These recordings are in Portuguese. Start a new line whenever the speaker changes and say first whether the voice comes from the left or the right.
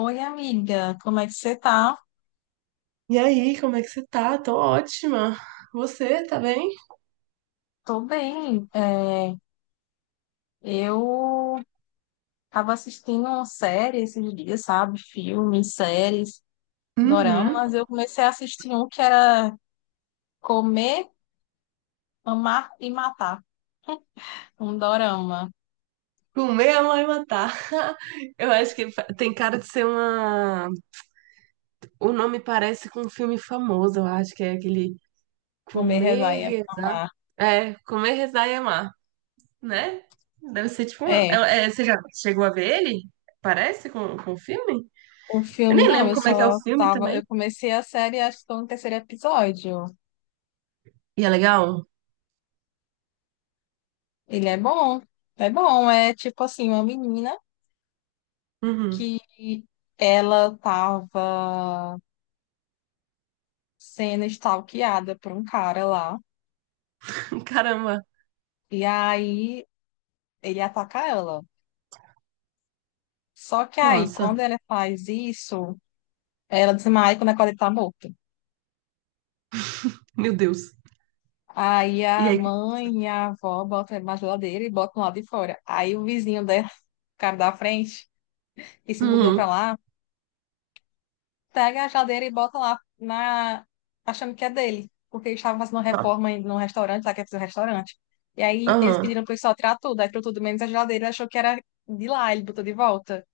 left: Oi, amiga, como é que você tá?
right: E aí, como é que você tá? Tô ótima. Você, tá bem?
left: Tô bem. Eu tava assistindo uma série esses dias, sabe? Filmes, séries,
right: Uhum.
left: doramas. Eu comecei a assistir um que era Comer, Amar e Matar. Um dorama.
right: Comer a mãe matar. Eu acho que tem cara de ser uma. O nome parece com um filme famoso, eu acho que é aquele
left: Comer, Rezar
right: Comer,
left: e
right: Rezar.
left: Amar.
right: É, Comer, Rezar e Amar, né? Deve ser tipo
left: É,
right: Você já chegou a ver ele? Parece com o filme?
left: um
right: Eu
left: filme,
right: nem
left: não,
right: lembro
left: eu
right: como é que é o
left: só
right: filme
left: tava.
right: também.
left: Eu comecei a série, acho que tô no terceiro episódio.
right: E é legal?
left: Ele é bom. É bom, é tipo assim, uma menina
right: Uhum.
left: que ela tava, sendo stalkeada por um cara lá.
right: Caramba.
left: E aí ele ataca ela. Só que aí,
right: Nossa.
left: quando ela faz isso, ela desmaia, quando acorda ele tá morto.
right: Meu Deus.
left: Aí
right: E
left: a
right: aí?
left: mãe e a avó botam ele na geladeira e botam lá de fora. Aí o vizinho dela, o cara da frente, que se mudou pra
right: Uhum.
left: lá, pega a geladeira e bota lá na... achando que é dele. Porque eles estavam fazendo uma reforma em- num restaurante, lá que é um restaurante. E aí eles
right: Aham.
left: pediram pro pessoal tirar tudo, aí tirou tudo menos a geladeira, achou que era de lá, ele botou de volta.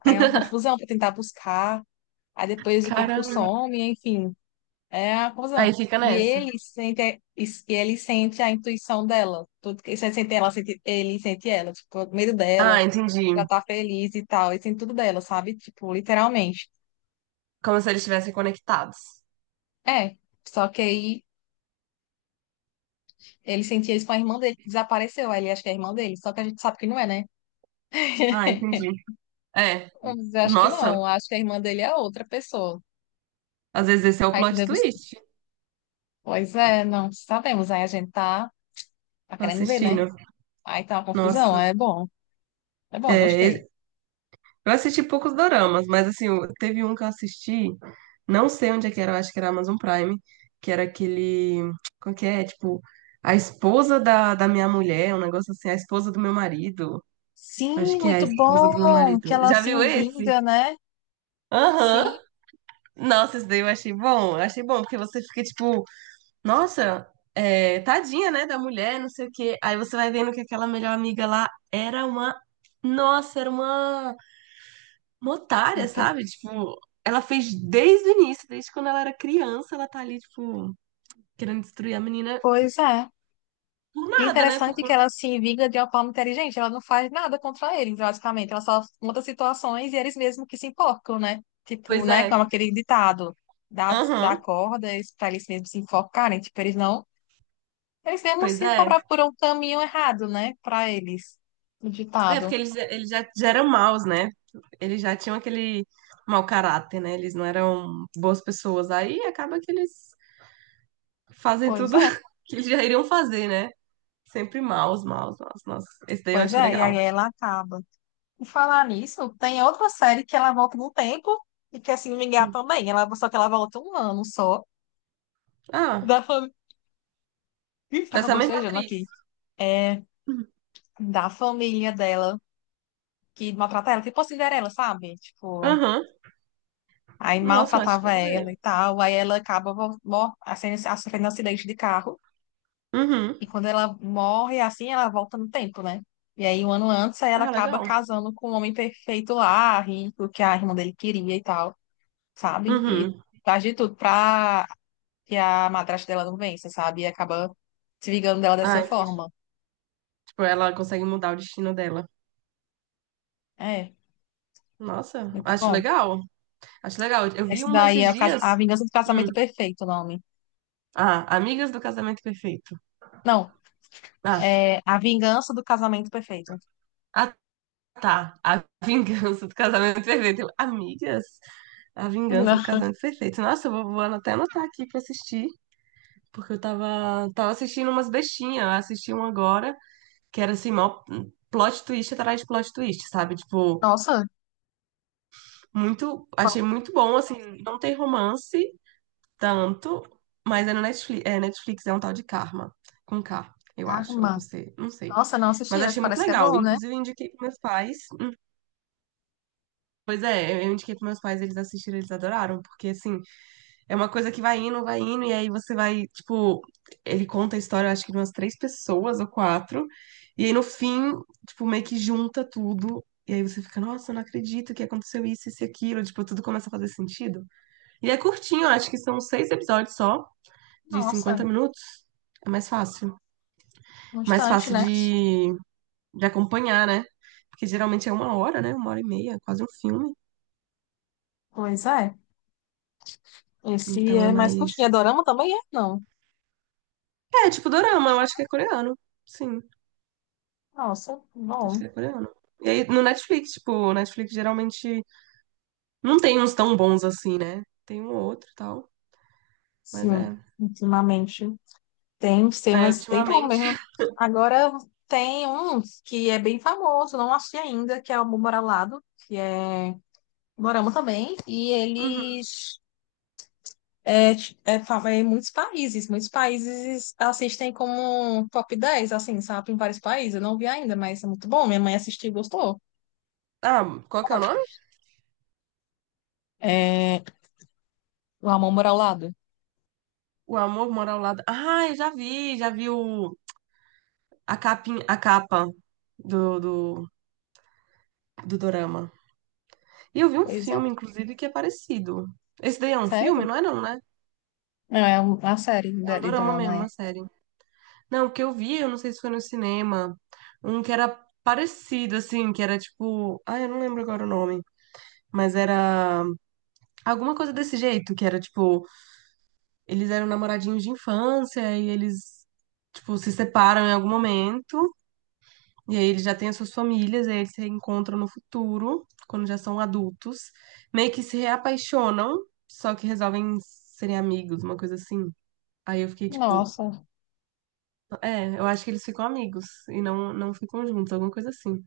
left: Aí é uma confusão para tentar buscar, aí depois o corpo
right: Caramba.
left: some, enfim, é uma confusão.
right: Aí fica
left: E
right: nessa.
left: ele sente, e ele sente a intuição dela, tudo que ele sente ela, sente, ele sente ela, tipo, o medo
right: Ah,
left: dela,
right: entendi.
left: ela tá feliz e tal, ele sente tudo dela, sabe? Tipo, literalmente.
right: Como se eles estivessem conectados.
left: É, só que aí ele sentia isso com a irmã dele, que desapareceu, aí ele acha que é a irmã dele, só que a gente sabe que não é, né?
right: Ah, entendi. É.
left: Mas eu acho que não,
right: Nossa,
left: acho que a irmã dele é outra pessoa.
right: às vezes esse é o
left: Aí que
right: plot
left: deve...
right: twist.
left: Pois é, não sabemos, aí a gente tá, tá
right: Tô
left: querendo ver, né?
right: assistindo.
left: Aí tá uma confusão,
right: Nossa.
left: é bom. É bom,
right: É,
left: gostei.
right: eu assisti poucos doramas, mas assim, teve um que eu assisti, não sei onde é que era, eu acho que era Amazon Prime, que era aquele. Como que é? Tipo, a esposa da minha mulher, um negócio assim, a esposa do meu marido. Eu acho
left: Sim,
right: que é a
left: muito
right: esposa do meu
left: bom que
right: marido.
left: ela
right: Já
left: se
right: viu
left: vinga,
right: esse?
left: né?
right: Aham.
left: Sim,
right: Nossa, isso daí eu achei bom. Eu achei bom, porque você fica tipo, nossa, é, tadinha, né, da mulher, não sei o quê. Aí você vai vendo que aquela melhor amiga lá era uma. Nossa, era uma otária,
left: ok,
right: sabe? Tipo, ela fez desde o início, desde quando ela era criança, ela tá ali, tipo, querendo destruir a menina
left: pois é.
right: por
left: E o
right: nada, né? Por
left: interessante é que
right: conta
left: ela
right: que.
left: se vinga de uma forma inteligente, ela não faz nada contra eles, basicamente. Ela só monta situações e eles mesmos que se enforcam, né? Tipo,
right: Pois
left: né? Como
right: é.
left: aquele ditado, dá
right: Aham.
left: cordas para eles mesmos se enforcarem. Tipo, eles não. Eles mesmos
right: Pois
left: se
right: é.
left: cobrar por um caminho errado, né? Para eles. O
right: É, porque
left: ditado.
right: eles já eram maus, né? Eles já tinham aquele mau caráter, né? Eles não eram boas pessoas. Aí acaba que eles fazem
left: Pois
right: tudo
left: é,
right: que eles já iriam fazer, né? Sempre maus, maus, maus, nossa. Esse daí eu
left: pois
right: achei
left: é. E aí
right: legal.
left: ela acaba. Por falar nisso, tem outra série que ela volta no tempo e que, assim, me engano
right: Hum.
left: também. Ela, só que ela volta um ano só.
right: Ah,
left: Da família. Ih,
right: com
left: tava
right: essa mesma
left: bocejando
right: atriz.
left: aqui. É,
right: Uhum.
left: da família dela que maltrata ela, tipo a Cinderela, sabe? Tipo,
right: Aham.
left: aí
right: Nossa, eu acho que eu
left: maltratava
right: vou ver.
left: ela e tal. Aí ela acaba vol- mor- assim, sofrendo um acidente de carro.
right: Uhum.
left: E quando ela morre, assim, ela volta no tempo, né? E aí, um ano antes, aí ela
right: Ah,
left: acaba
right: legal.
left: casando com um homem perfeito lá, rico, que a irmã dele queria e tal, sabe? E
right: Uhum.
left: faz de tudo pra que a madrasta dela não vence, sabe? E acaba se vingando dela
right: Ah,
left: dessa
right: então,
left: forma.
right: tipo, ela consegue mudar o destino dela.
left: É,
right: Nossa,
left: muito
right: acho
left: bom.
right: legal. Acho legal. Eu vi
left: Esse
right: uma
left: daí
right: esses
left: é o cas-
right: dias.
left: A Vingança do
right: Hum.
left: Casamento Perfeito, o nome.
right: Ah, Amigas do Casamento Perfeito.
left: Não,
right: Ah,
left: é A Vingança do Casamento Perfeito.
right: ah, tá. A Vingança do Casamento Perfeito. Eu, Amigas? A Vingança do
left: Não.
right: Casamento Perfeito. Nossa, eu vou até anotar aqui pra assistir. Porque eu tava assistindo umas bestinhas. Eu assisti um agora, que era assim, mó plot twist atrás de plot twist, sabe? Tipo,
left: Nossa,
right: muito.
left: qual
right: Achei muito bom, assim, não tem romance tanto, mas é no Netflix é um tal de Karma, com K, eu acho, ou com
left: arma.
right: C, não sei.
left: Nossa, não
right: Mas
left: assisti, mas
right: achei muito
left: parece que é
right: legal.
left: bom, né?
right: Inclusive, eu indiquei pros meus pais. Pois é, eu indiquei pros meus pais, eles assistiram, eles adoraram, porque assim. É uma coisa que vai indo, e aí você vai, tipo, ele conta a história, eu acho que de umas três pessoas ou quatro, e aí no fim, tipo, meio que junta tudo, e aí você fica, nossa, eu não acredito que aconteceu isso, isso e aquilo, tipo, tudo começa a fazer sentido. E é curtinho, eu acho que são seis episódios só, de
left: Nossa,
right: 50 minutos, é mais fácil.
left: um
right: Mais
left: instante,
right: fácil
left: né?
right: de acompanhar, né? Porque geralmente é uma hora, né? Uma hora e meia, quase um filme,
left: Pois é. Esse
right: então é
left: é mais curtinho. É
right: mais...
left: dorama também? É, não.
right: É, tipo, dorama, eu acho que é coreano, sim.
left: Nossa,
right: Acho
left: bom.
right: que é coreano. E aí, no Netflix, tipo, o Netflix geralmente não tem uns tão bons assim, né? Tem um ou outro e tal, mas
left: Sim,
right: é.
left: ultimamente. Tem uns
right: É,
left: temas, tem bom
right: ultimamente.
left: mesmo. Agora tem um que é bem famoso, não achei ainda, que é o Amor ao Lado, que é morama também, e
right: Uhum.
left: eles é, ti- é, fa- é em muitos países assistem como top 10 assim, sabe, em vários países, eu não vi ainda, mas é muito bom, minha mãe assistiu e gostou.
right: Ah, qual que é o nome?
left: É, o Amor ao Lado.
right: O Amor Mora ao Lado. Ah, eu já vi o... a capinha, a capa do, do, do dorama. E eu vi um
left: Pois é,
right: filme, inclusive, que é parecido. Esse daí é um filme?
left: sério?
right: Não é não, né?
left: É uma série de
right: É um
left: de
right: dorama
left: drama,
right: mesmo,
left: é.
right: uma série. Não, o que eu vi, eu não sei se foi no cinema, um que era parecido, assim, que era tipo... Ah, eu não lembro agora o nome. Mas era alguma coisa desse jeito, que era tipo, eles eram namoradinhos de infância e eles, tipo, se separam em algum momento. E aí eles já têm as suas famílias, e aí eles se reencontram no futuro, quando já são adultos. Meio que se reapaixonam, só que resolvem serem amigos, uma coisa assim. Aí eu fiquei tipo,
left: Nossa,
right: é, eu acho que eles ficam amigos e não ficam juntos, alguma coisa assim.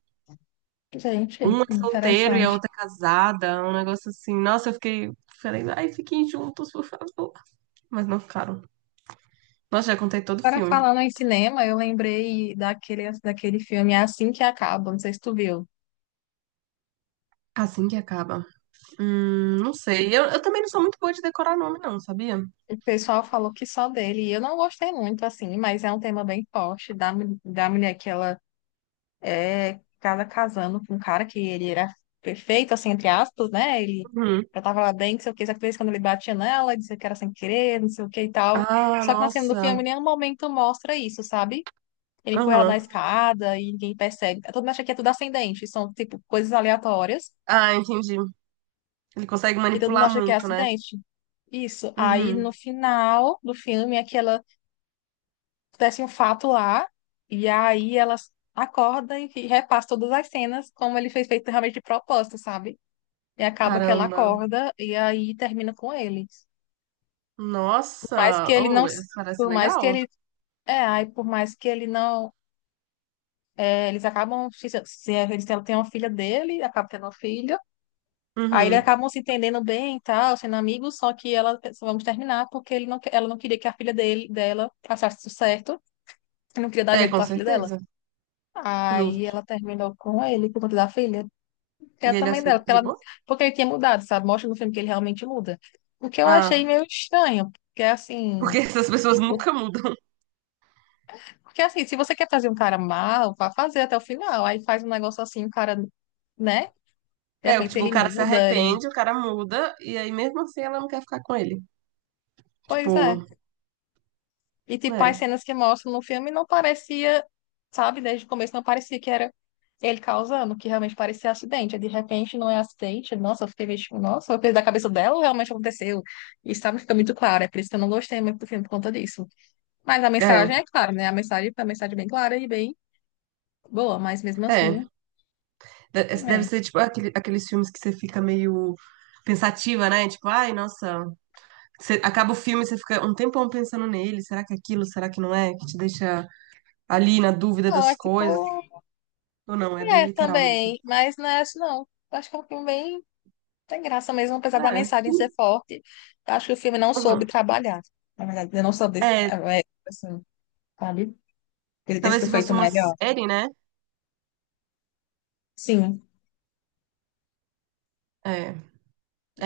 left: gente,
right: Um é solteiro e a
left: interessante.
right: outra é casada, um negócio assim. Nossa, eu fiquei, falei, ai, fiquem juntos, por favor. Mas não ficaram. Nossa, já contei todo o
left: Agora
right: filme.
left: falando em cinema, eu lembrei daquele filme Assim que Acaba, não sei se tu viu.
right: Assim que acaba. Não sei. Eu também não sou muito boa de decorar nome, não, sabia?
left: O pessoal falou que só dele, e eu não gostei muito, assim, mas é um tema bem forte da, mu- da mulher que ela é cada casando com um cara que ele era perfeito, assim, entre aspas, né? Ele
right: Uhum.
left: já tava lá bem, não sei o que, só que de vez em quando ele batia nela, dizia que era sem querer, não sei o que e tal.
right: Ah,
left: Só que na cena do
right: nossa.
left: filme, em nenhum momento mostra isso, sabe? Ele põe ela na
right: Aham.
left: escada e ninguém percebe. Todo mundo acha que é tudo ascendente, são, tipo, coisas aleatórias
right: Ah, entendi. Ele consegue
left: que todo mundo
right: manipular
left: acha que é
right: muito, né?
left: acidente. Isso. Aí no
right: Uhum.
left: final do filme é que ela acontece um fato lá, e aí ela acorda e repassa todas as cenas, como ele fez feito realmente de propósito, sabe? E acaba que ela
right: Caramba.
left: acorda e aí termina com ele. Por mais que
right: Nossa.
left: ele não.
right: Oh, isso parece
left: Por mais que
right: legal.
left: ele. É, aí por mais que ele não, é, eles acabam. Se eles têm- tem uma filha dele, acaba tendo uma filha. Aí eles
right: Uhum.
left: acabam se entendendo bem e tal, sendo amigos, só que ela pensa, vamos terminar porque ele não, que- ela não queria que a filha dele, dela passasse tudo certo, e não queria dar
right: É,
left: exemplo
right: com
left: pra filha dela.
right: certeza.
left: Aí ela
right: Justo.
left: terminou com ele por conta da filha, que é
right: E ele
left: também dela,
right: aceita
left: porque,
right: de
left: ela,
right: boa?
left: porque ele tinha mudado, sabe? Mostra no filme que ele realmente muda. O que eu achei
right: Ah,
left: meio estranho, porque é
right: porque
left: assim,
right: essas pessoas
left: tipo,
right: nunca mudam.
left: porque assim, se você quer fazer um cara mal, vá fazer até o final, aí faz um negócio assim, o cara, né? De
right: É,
left: repente
right: tipo, o
left: ele
right: cara se
left: muda e.
right: arrepende, o cara muda, e aí mesmo assim ela não quer ficar com ele.
left: Pois é.
right: Tipo,
left: E, tipo, as
right: é.
left: cenas que mostram no filme não parecia, sabe, desde o começo não parecia que era ele causando, que realmente parecia acidente. Aí, de repente não é acidente. Nossa, eu fiquei meio tipo, nossa, foi coisa da cabeça dela ou realmente aconteceu? Isso, sabe, fica muito claro. É por isso que eu não gostei muito do filme por conta disso. Mas a
right: É,
left: mensagem é clara, né? A mensagem é uma mensagem é bem clara e bem boa, mas mesmo assim,
right: é.
left: não
right: Deve
left: é.
right: ser tipo aqueles filmes que você fica meio pensativa, né? Tipo, ai, nossa, você acaba o filme e você fica um tempão pensando nele, será que é aquilo, será que não é? Que te deixa ali na dúvida
left: Não,
right: das
left: é tipo,
right: coisas. Ou não, é bem
left: é
right: literal mesmo.
left: também, mas não é isso não. Eu acho que é um filme bem. Tem graça mesmo, apesar da
right: É,
left: mensagem ser forte. Eu acho que o filme não soube
right: uhum.
left: trabalhar. Na verdade, ele não soube,
right: É,
left: assim, sabe? Ele ter
right: talvez
left: sido
right: se
left: feito
right: fosse uma
left: melhor.
right: série, né?
left: Sim.
right: É,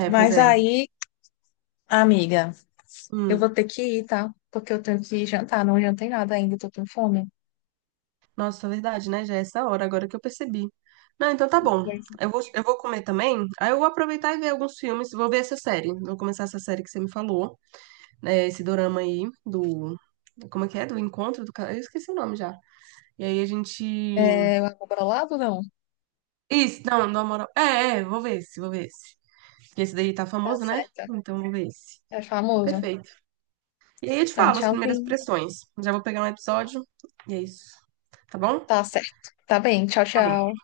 right: pois
left: Mas
right: é.
left: aí, amiga, eu
right: Hum,
left: vou ter que ir, tá? Porque eu tenho que jantar. Não jantei nada ainda, tô com fome.
right: nossa, é verdade, né? Já é essa hora, agora que eu percebi. Não, então tá bom.
left: Pois
right: Eu vou comer também. Aí eu vou aproveitar e ver alguns filmes. Vou ver essa série. Vou começar essa série que você me falou. É, esse dorama aí do. Como é que é? Do encontro do cara. Eu esqueci o nome já. E aí a gente.
left: é. É, eu vou pra lá ou não?
right: Isso, não, do amor. Vou ver esse, vou ver esse. Porque esse daí tá
left: Tá
right: famoso, né?
left: certo.
right: Então vou ver esse.
left: É famoso.
right: Perfeito. E aí eu te
left: Então,
right: falo as primeiras
left: tchauzinho.
right: impressões. Já vou pegar um episódio e é isso. Tá bom?
left: Tá certo. Tá bem. Tchau,
right: Tá bom.
left: tchau.